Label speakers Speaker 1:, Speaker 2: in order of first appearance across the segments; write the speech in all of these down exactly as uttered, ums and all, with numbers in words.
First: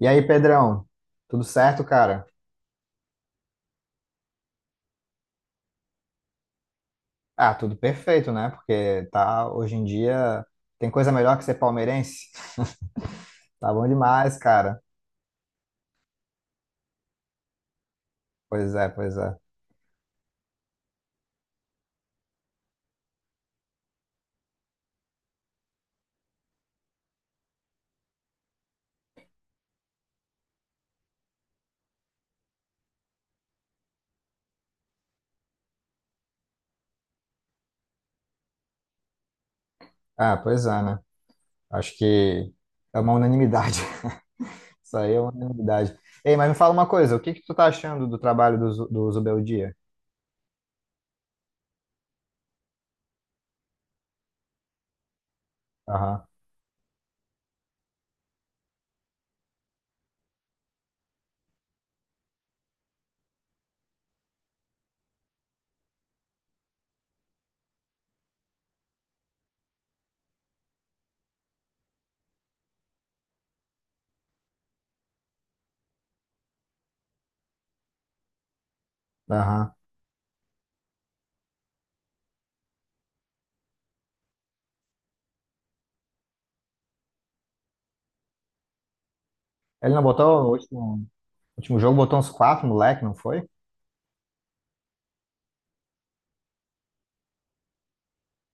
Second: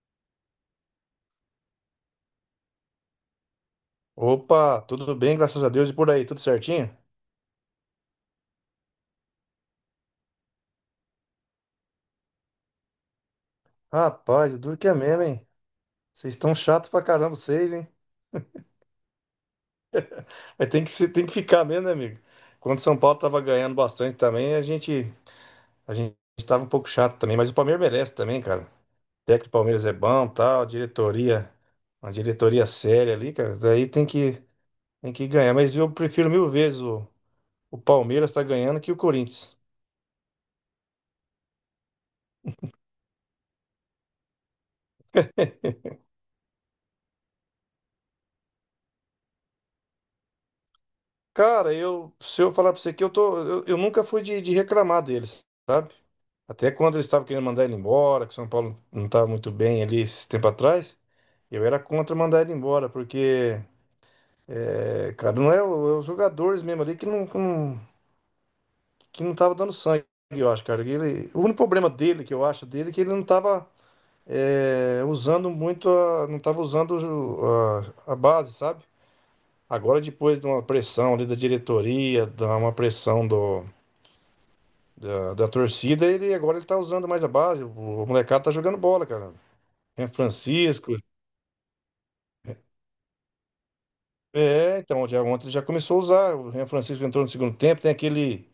Speaker 1: E aí, Pedrão, tudo certo, cara?
Speaker 2: Opa, tudo bem, graças a Deus. E por aí, tudo certinho?
Speaker 1: Ah, tudo perfeito, né? Porque tá, hoje em dia tem coisa melhor que ser palmeirense. Tá bom demais,
Speaker 2: Rapaz, duro
Speaker 1: cara.
Speaker 2: que é mesmo, hein? Vocês estão chato pra caramba, vocês, hein?
Speaker 1: Pois é, pois é.
Speaker 2: Mas tem que, se- tem que ficar mesmo, né, amigo? Quando o São Paulo tava ganhando bastante também, a gente, a gente tava um pouco chato também, mas o Palmeiras merece também, cara. O técnico do Palmeiras é bom, tal, diretoria, uma diretoria séria ali, cara. Daí tem que, tem que ganhar. Mas eu prefiro mil vezes o, o Palmeiras tá ganhando que o Corinthians.
Speaker 1: Ah, pois é, né? Acho que é uma unanimidade. Isso aí é uma unanimidade. Ei, mas me fala uma coisa, o que que tu tá achando do trabalho do, Zu- do Zubel Dia?
Speaker 2: Cara, eu, se eu falar pra você que eu tô, eu, eu nunca fui de, de reclamar deles, sabe?
Speaker 1: Aham,
Speaker 2: Até quando eles estavam querendo mandar ele embora, que São Paulo não estava muito bem ali esse tempo atrás, eu era contra mandar ele embora, porque, é, cara, não é, o- é os jogadores mesmo ali que não, que não, que não tava dando sangue, eu acho, cara. Ele, o único problema dele, que eu acho dele, é que ele não tava, é, usando muito, a, não tava usando o ju- a, a base, sabe?
Speaker 1: aham.
Speaker 2: Agora, depois de uma pressão ali da diretoria, de uma pressão do da, da torcida, ele agora ele tá usando mais a base. O, o molecado tá jogando bola, cara.
Speaker 1: Ele não
Speaker 2: Renan
Speaker 1: botou o
Speaker 2: Francisco.
Speaker 1: último, último jogo, botou uns quatro, moleque, não foi?
Speaker 2: É, então, já, ontem ele já começou a usar. O Ren Francisco entrou no segundo tempo. Tem aquele.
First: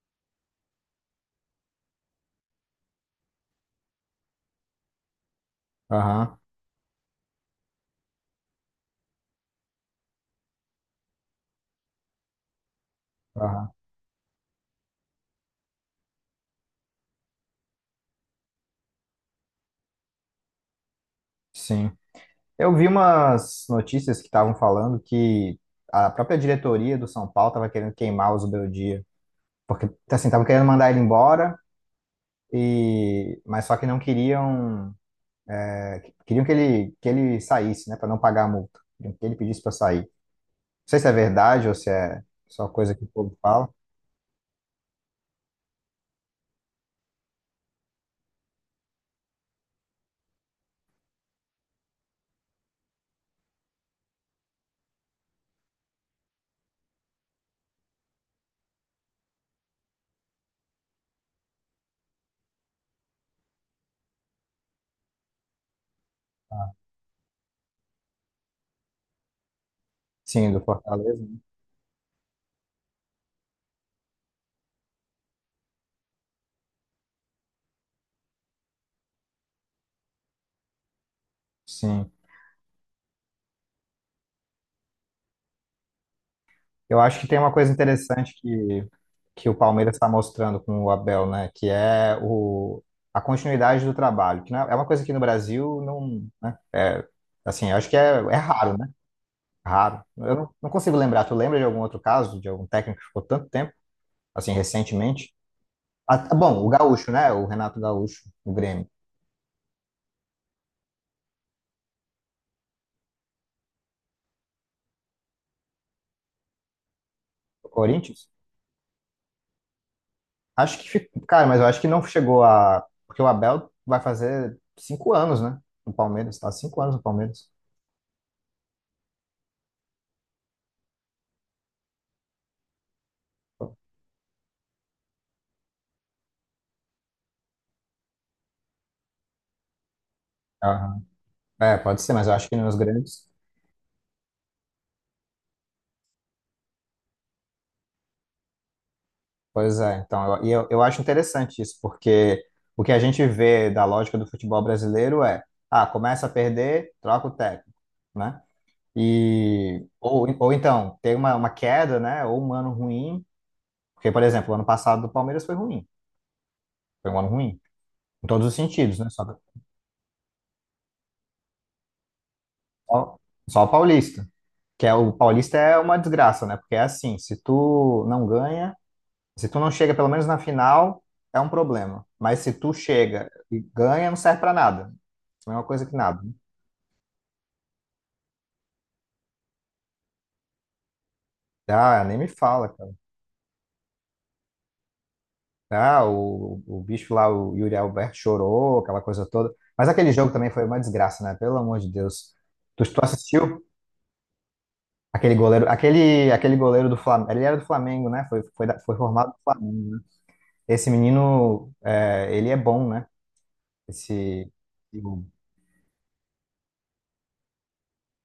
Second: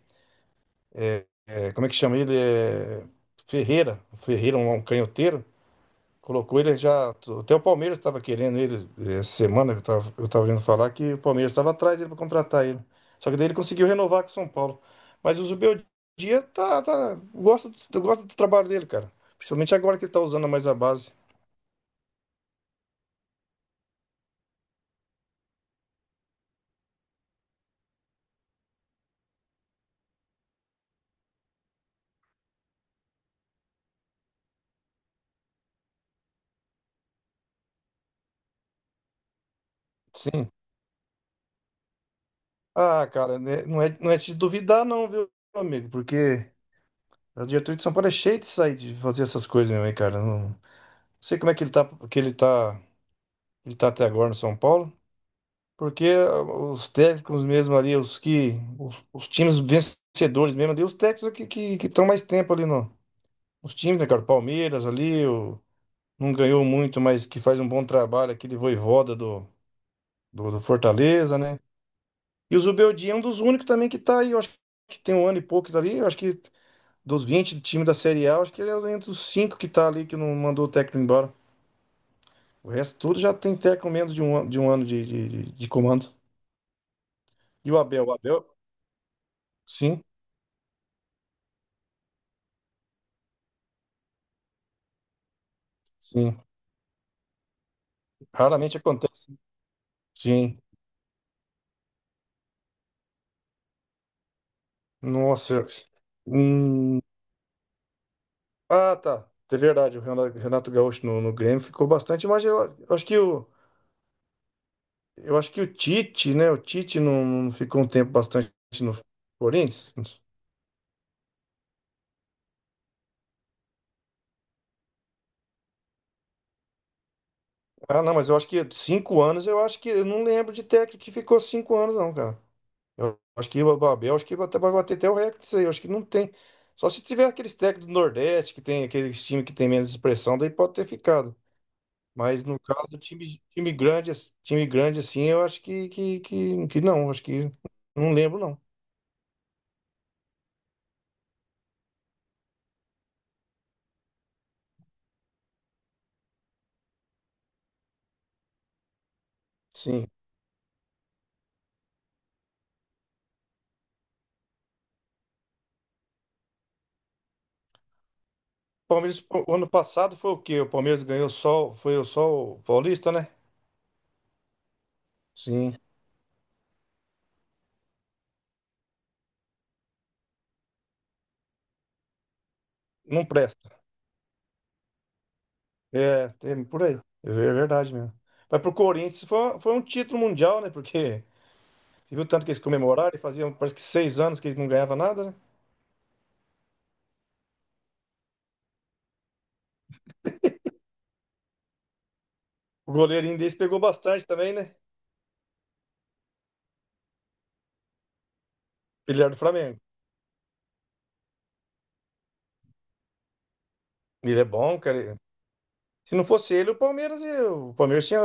Speaker 2: é, Como é que chama ele? É, Ferreira. Ferreira, um, um canhoteiro.
Speaker 1: Aham,
Speaker 2: Colocou ele já. Até o Palmeiras estava querendo ele é, essa semana. Eu tava, eu tava ouvindo falar que o Palmeiras estava atrás dele para contratar ele. Só que daí ele
Speaker 1: aham.
Speaker 2: conseguiu renovar com o São Paulo. Mas o Zubeldia tá, tá, gosta, do- eu gosto do trabalho dele, cara. Principalmente agora que ele tá usando mais a base.
Speaker 1: Sim. Eu vi umas notícias que estavam falando que a própria diretoria do São Paulo estava querendo queimar o Zubeldia, porque assim, estavam querendo mandar ele embora e mas só que não queriam, queriam que ele que ele saísse, né, para não pagar a multa. Queriam que ele pedisse para sair. Não
Speaker 2: Sim.
Speaker 1: sei se é verdade ou se é só coisa que
Speaker 2: Ah,
Speaker 1: o povo
Speaker 2: cara, né,
Speaker 1: fala.
Speaker 2: não é, não é te duvidar, não, viu, meu amigo? Porque a diretoria de São Paulo é cheia de sair de fazer essas coisas meu hein, cara. Não sei como é que ele tá, que ele tá, ele tá até agora no São Paulo, porque ah, os técnicos mesmo ali, os que, os, os times vencedores mesmo ali, os técnicos que que que estão mais tempo ali no, os times, né, cara? O Palmeiras ali, o, não ganhou
Speaker 1: Ah,
Speaker 2: muito, mas que faz um bom trabalho, aquele Voivoda do, do,
Speaker 1: sim,
Speaker 2: do
Speaker 1: do Fortaleza,
Speaker 2: Fortaleza,
Speaker 1: né?
Speaker 2: né? E o Zubeldia é um dos únicos também que tá aí, eu acho que tem um ano e pouco ali, eu acho que dos vinte times da Série A, acho que ele é entre os cinco que tá ali que não mandou o técnico embora.
Speaker 1: Sim.
Speaker 2: O resto tudo já tem técnico menos de um, ano- de um ano de, de, de- de comando.
Speaker 1: Eu acho que tem uma
Speaker 2: E
Speaker 1: coisa
Speaker 2: o Abel? O
Speaker 1: interessante
Speaker 2: Abel?
Speaker 1: que, que o Palmeiras
Speaker 2: Sim,
Speaker 1: está mostrando com o Abel, né? Que é o, a continuidade do trabalho, que não é, é uma coisa que no Brasil não,
Speaker 2: sim.
Speaker 1: né? É, assim, eu acho que é, é raro,
Speaker 2: Raramente
Speaker 1: né?
Speaker 2: acontece.
Speaker 1: Raro. Eu não,
Speaker 2: Sim.
Speaker 1: não consigo lembrar. Tu lembra de algum outro caso, de algum técnico que ficou tanto tempo, assim, recentemente?
Speaker 2: Nossa.
Speaker 1: Ah, tá bom, o
Speaker 2: Hum.
Speaker 1: Gaúcho, né? O Renato Gaúcho, o Grêmio,
Speaker 2: Ah, tá. É verdade, o Renato Renato Gaúcho no, no Grêmio ficou bastante, mas eu, eu acho que o, eu acho que o Tite, né? O Tite não, não
Speaker 1: o
Speaker 2: ficou um tempo
Speaker 1: Corinthians.
Speaker 2: bastante no Corinthians.
Speaker 1: Acho que, fica- cara, mas eu acho que não chegou a, porque o Abel vai fazer cinco anos, né? No Palmeiras, tá? Cinco anos no Palmeiras.
Speaker 2: Ah, não, mas eu acho que cinco anos, eu acho que eu não lembro de técnico que ficou cinco anos, não, cara. Eu acho que o Abel, acho que até vai bater até o recorde disso aí. Eu acho que não tem. Só se tiver aqueles técnicos do Nordeste, que tem aqueles times que tem menos expressão, daí pode ter ficado.
Speaker 1: É, pode ser, mas eu
Speaker 2: Mas
Speaker 1: acho que
Speaker 2: no
Speaker 1: nos
Speaker 2: caso,
Speaker 1: grandes.
Speaker 2: time, time grande, ass- time grande assim, eu acho que, que, que, que não, acho que não lembro não.
Speaker 1: Pois é, então, eu, e eu, eu acho interessante isso, porque o que a gente vê da lógica do futebol brasileiro é, ah, começa a perder, troca o técnico, né? E,
Speaker 2: Sim.
Speaker 1: ou, ou então, tem uma, uma queda, né? Ou um ano ruim, porque, por exemplo, o ano passado do Palmeiras foi ruim, foi um ano ruim, em todos os sentidos, né?
Speaker 2: Palmeiras,
Speaker 1: Só,
Speaker 2: o ano passado foi o quê? O Palmeiras ganhou só, foi o só o Paulista,
Speaker 1: só,
Speaker 2: né?
Speaker 1: só o Paulista, que é, o Paulista
Speaker 2: Sim.
Speaker 1: é uma desgraça, né? Porque é assim, se tu não ganha. Se tu não chega pelo menos na final, é um problema. Mas se tu
Speaker 2: Não
Speaker 1: chega e
Speaker 2: presta.
Speaker 1: ganha, não serve pra nada. Não é uma coisa que nada,
Speaker 2: É,
Speaker 1: né?
Speaker 2: tem por aí. É ver- verdade mesmo. Mas pro Corinthians foi, foi um título mundial, né? Porque
Speaker 1: Ah,
Speaker 2: você
Speaker 1: nem
Speaker 2: viu
Speaker 1: me
Speaker 2: tanto que eles
Speaker 1: fala, cara.
Speaker 2: comemoraram e faziam, parece que seis anos que eles não ganhavam nada, né?
Speaker 1: Ah, o, o bicho lá, o Yuri Alberto chorou, aquela coisa toda. Mas aquele jogo também foi uma desgraça, né? Pelo amor de Deus. Tu,
Speaker 2: O
Speaker 1: tu
Speaker 2: goleirinho deles
Speaker 1: assistiu
Speaker 2: pegou bastante também, né?
Speaker 1: aquele goleiro, aquele, aquele goleiro do Flamengo. Ele era do Flamengo, né? Foi, foi, da- foi
Speaker 2: Ele
Speaker 1: formado
Speaker 2: era
Speaker 1: do
Speaker 2: do Flamengo.
Speaker 1: Flamengo, né? Esse menino, é, ele é bom, né?
Speaker 2: Ele é
Speaker 1: Esse
Speaker 2: bom, cara. Se não fosse ele, o Palmeiras, ia- o Palmeiras tinha,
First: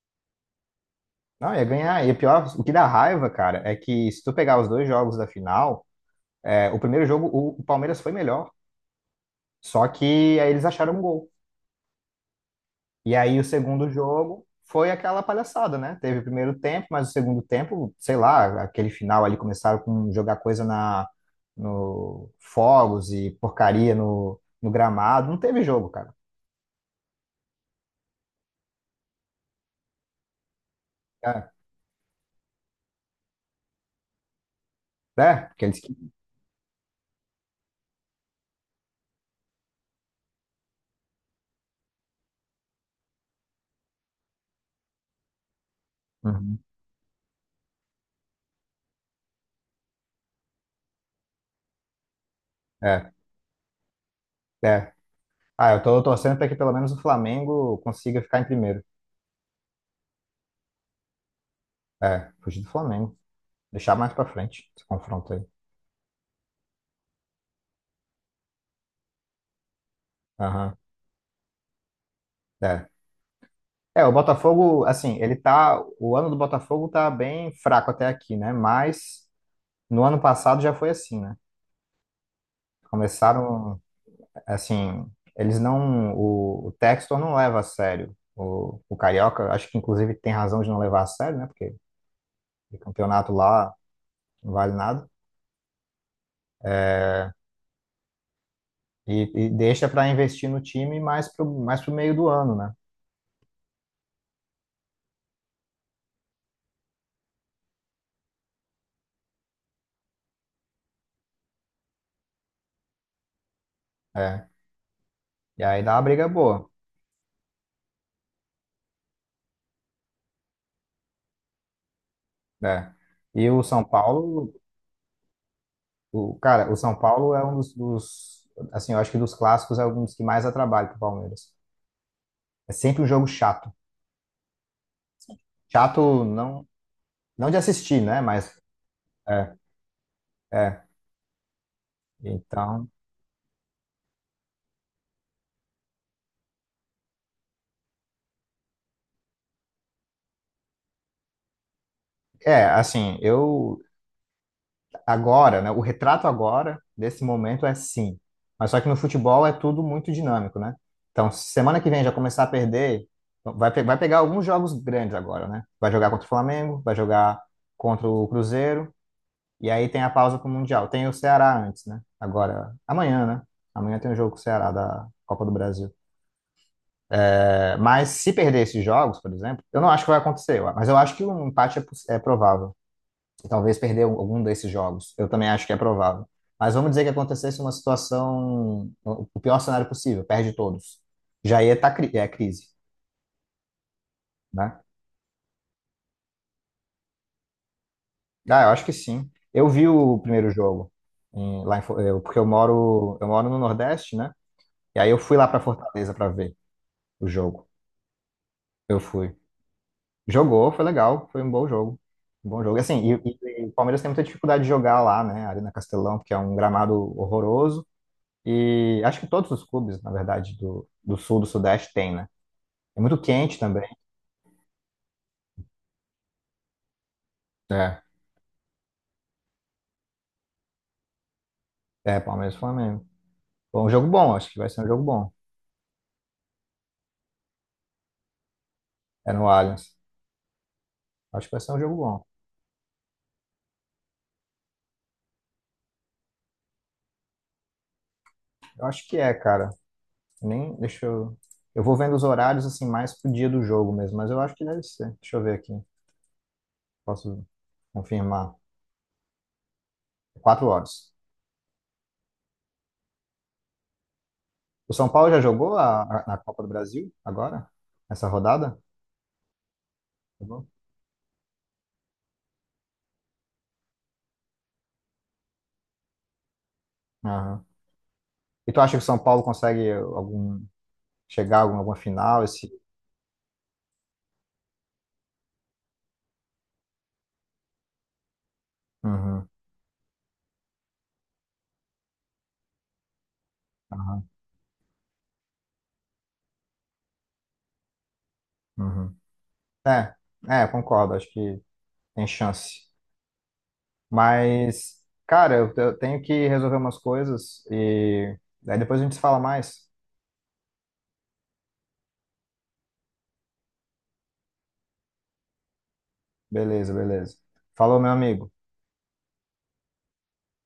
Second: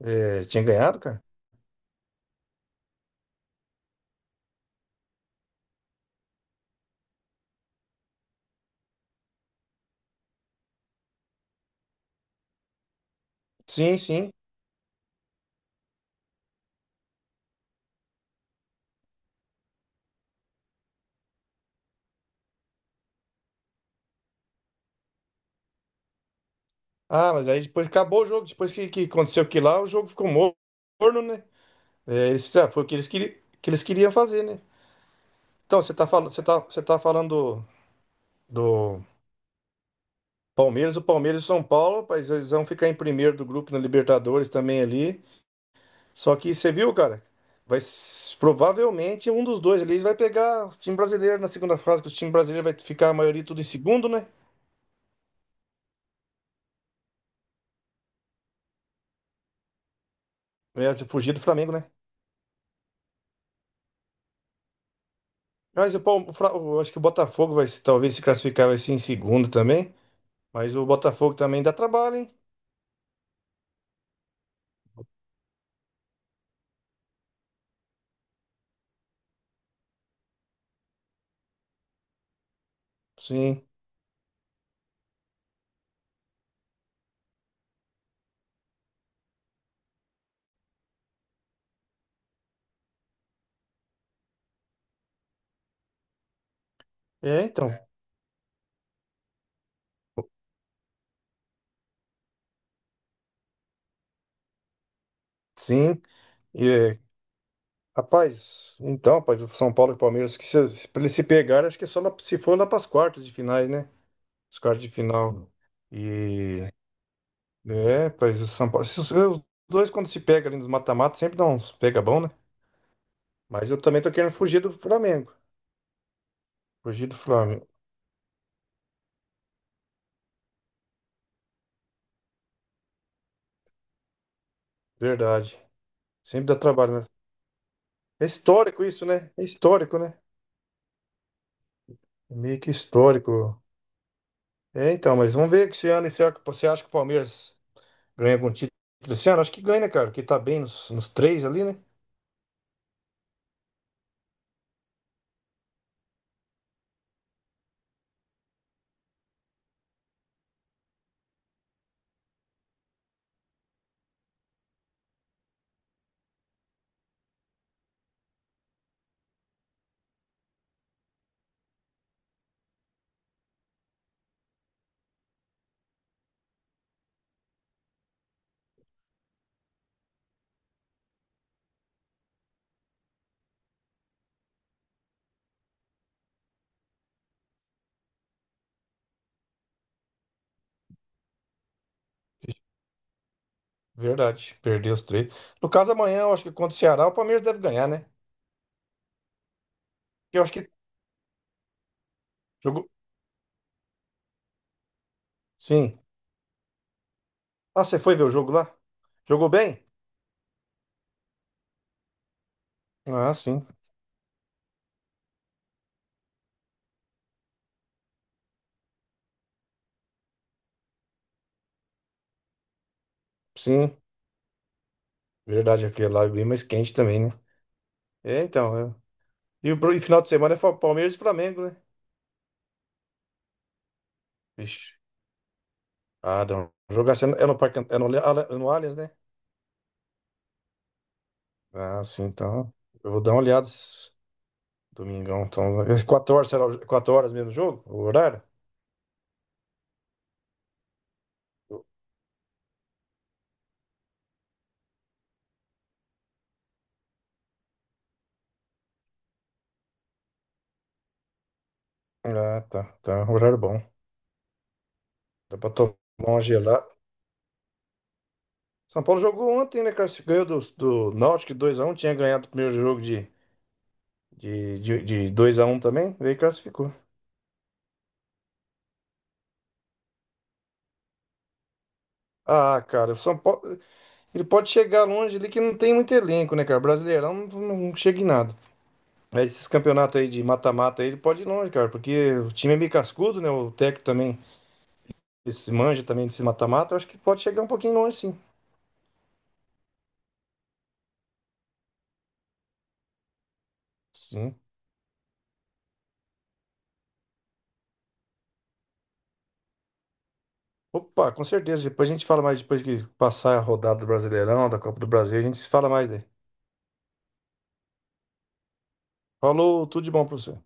Speaker 2: é, tinha ganhado, cara.
Speaker 1: Não, ia ganhar. E pior, o que dá raiva, cara, é que se tu pegar os dois jogos da final, é, o primeiro jogo o, o Palmeiras foi melhor, só que aí eles acharam um gol. E aí o segundo
Speaker 2: Sim, sim.
Speaker 1: jogo foi aquela palhaçada, né? Teve o primeiro tempo, mas o segundo tempo, sei lá, aquele final ali começaram com jogar coisa na no fogos e porcaria no, no gramado. Não teve jogo, cara.
Speaker 2: Ah, mas aí depois acabou o jogo. Depois que, que aconteceu aquilo lá, o jogo ficou morno, né?
Speaker 1: É,
Speaker 2: É, eles, ah, foi o que eles, queri- que eles queriam fazer, né?
Speaker 1: é, porque eles
Speaker 2: Então, você tá,
Speaker 1: que.
Speaker 2: falando você tá, você tá falando do, do Palmeiras, o Palmeiras e o São Paulo, rapaz, eles vão ficar em primeiro do grupo na Libertadores também ali. Só que
Speaker 1: Uhum.
Speaker 2: você viu, cara? Vai, s- provavelmente um dos dois ali vai pegar o time brasileiro na segunda fase, que o time brasileiro vai ficar
Speaker 1: É,
Speaker 2: a maioria tudo em segundo, né?
Speaker 1: é. Ah, eu tô torcendo para que pelo menos o Flamengo consiga ficar em primeiro.
Speaker 2: Vai fugir do Flamengo, né?
Speaker 1: É, fugir do Flamengo. Deixar mais pra frente esse confronto aí.
Speaker 2: Mas o, Palme- o Fla- o- acho que o Botafogo vai se- talvez se classificar vai ser em segundo também. Mas
Speaker 1: Aham.
Speaker 2: o Botafogo também dá trabalho, hein?
Speaker 1: É. É, o Botafogo, assim, ele tá. O ano do Botafogo tá bem fraco até aqui, né? Mas no ano passado já foi assim, né?
Speaker 2: Sim.
Speaker 1: Começaram, assim, eles não. O, o Textor não leva a sério. O, o Carioca, acho que inclusive tem razão de não levar a sério, né? Porque o campeonato lá não vale nada.
Speaker 2: É, então.
Speaker 1: E, e deixa pra investir no time mais pro, mais pro meio do ano, né?
Speaker 2: Sim. E, é, rapaz, então, rapaz, o São Paulo e o Palmeiras, que se, se, pra eles se pegarem, acho que é só lá- se for lá para as quartas de finais, né?
Speaker 1: É.
Speaker 2: As quartas de final.
Speaker 1: E aí dá uma briga boa.
Speaker 2: E. É, pois o São Paulo. Se Os os dois, quando se pega ali nos mata-mata, sempre dá uns pega bom, né?
Speaker 1: É. E o
Speaker 2: Mas eu
Speaker 1: São
Speaker 2: também tô querendo
Speaker 1: Paulo.
Speaker 2: fugir do Flamengo.
Speaker 1: O, cara, o São
Speaker 2: Fugir do
Speaker 1: Paulo é um
Speaker 2: Flamengo.
Speaker 1: dos, dos- assim, eu acho que dos clássicos é um dos que mais dá trabalho pro Palmeiras. É sempre um jogo chato.
Speaker 2: Verdade.
Speaker 1: Chato
Speaker 2: Sempre dá
Speaker 1: não,
Speaker 2: trabalho, né?
Speaker 1: não de assistir, né?
Speaker 2: É
Speaker 1: Mas
Speaker 2: histórico isso, né? É
Speaker 1: é,
Speaker 2: histórico, né?
Speaker 1: é.
Speaker 2: É meio que
Speaker 1: Então,
Speaker 2: histórico. É, então, mas vamos ver que esse ano, será que você acha que o Palmeiras ganha algum título esse ano? Acho que ganha, né, cara? Porque tá bem nos, nos três ali, né?
Speaker 1: é, assim, eu agora, né? O retrato agora desse momento é sim. Mas só que no futebol é tudo muito dinâmico, né? Então, se semana que vem já começar a perder, vai, pe- vai pegar alguns jogos grandes agora, né? Vai jogar contra o Flamengo, vai jogar contra o Cruzeiro. E aí tem a pausa pro Mundial. Tem o Ceará antes, né? Agora, amanhã, né? Amanhã tem um jogo com o Ceará da Copa do Brasil. É, mas se perder esses jogos, por exemplo, eu não acho que vai acontecer, mas eu acho que um empate é, poss- é provável. Talvez perder um- algum desses jogos. Eu também acho que é provável. Mas vamos dizer que acontecesse uma situação, o o pior cenário possível, perde todos. Já ia estar é crise,
Speaker 2: Verdade.
Speaker 1: né?
Speaker 2: Perdeu os três. No caso, amanhã, eu acho que contra o Ceará, o Palmeiras deve ganhar, né?
Speaker 1: Ah, eu acho que sim. Eu vi o
Speaker 2: Eu
Speaker 1: primeiro
Speaker 2: acho que
Speaker 1: jogo em- lá em Fo- eu- porque eu
Speaker 2: jogou.
Speaker 1: moro, eu moro no Nordeste, né? E aí eu fui lá para
Speaker 2: Sim.
Speaker 1: Fortaleza para ver o jogo.
Speaker 2: Ah, você foi ver o jogo lá?
Speaker 1: Eu fui.
Speaker 2: Jogou bem?
Speaker 1: Jogou, foi legal, foi um bom jogo. Um bom jogo. E, assim,
Speaker 2: Ah,
Speaker 1: e, e-
Speaker 2: sim.
Speaker 1: o Palmeiras tem muita dificuldade de jogar lá, né? A Arena Castelão, porque é um gramado horroroso. E acho que todos os clubes, na verdade, do, do sul, do sudeste tem, né? É muito quente também.
Speaker 2: Sim, verdade, aquele lá é bem mais quente também, né?
Speaker 1: É.
Speaker 2: É, então. é. E o pro- e final de semana é Fa- Palmeiras e Flamengo, né?
Speaker 1: É, Palmeiras e Flamengo. Bom, um jogo bom, acho que vai ser um
Speaker 2: Vixe.
Speaker 1: jogo bom.
Speaker 2: Ah, não. Jogar assim, é no é no Parque, Ant- é no, Ale- Ale- no Allianz, né?
Speaker 1: É no Allianz. Acho que vai ser um jogo
Speaker 2: Ah,
Speaker 1: bom.
Speaker 2: sim, então. Eu vou dar uma olhada esse domingão. Então, às quatro horas, será o jo- quatro horas mesmo o jogo? O horário?
Speaker 1: Eu acho que é, cara. Nem, deixa eu. Eu vou vendo os horários assim mais pro dia do jogo mesmo, mas eu acho que deve ser. Deixa eu ver aqui. Posso confirmar. Quatro horas.
Speaker 2: Ah, tá. Tá, um horário bom.
Speaker 1: O São Paulo já
Speaker 2: Dá pra
Speaker 1: jogou
Speaker 2: tomar
Speaker 1: a, a- na
Speaker 2: uma
Speaker 1: Copa do
Speaker 2: gelada.
Speaker 1: Brasil agora? Essa rodada?
Speaker 2: São Paulo jogou ontem, né, cara? Se Ganhou do,
Speaker 1: Jogou?
Speaker 2: do Náutico dois a um tinha ganhado o primeiro jogo de, de, de, de dois a um também, veio e classificou.
Speaker 1: Aham. E tu acha que o São Paulo consegue algum chegar a algum- alguma final esse?
Speaker 2: Ah, cara, o São Paulo. Ele pode chegar longe ali que não tem muito elenco, né, cara? Brasileirão não, não chega em nada.
Speaker 1: Uhum,
Speaker 2: Mas esses campeonatos aí de mata-mata aí, ele pode ir longe, cara, porque o time é meio cascudo, né? O técnico
Speaker 1: aham,
Speaker 2: também, esse manja também desse mata-mata, eu acho que pode chegar um pouquinho longe, sim.
Speaker 1: uhum. É, é, concordo, acho que tem chance.
Speaker 2: Sim.
Speaker 1: Mas, cara, eu, eu tenho que resolver umas coisas e aí depois a gente se fala mais.
Speaker 2: Opa, com certeza. Depois a gente fala mais, depois que passar a rodada do Brasileirão, da Copa do Brasil, a gente fala mais aí.
Speaker 1: Beleza, beleza. Falou, meu amigo.
Speaker 2: Falou, tudo de bom pra você.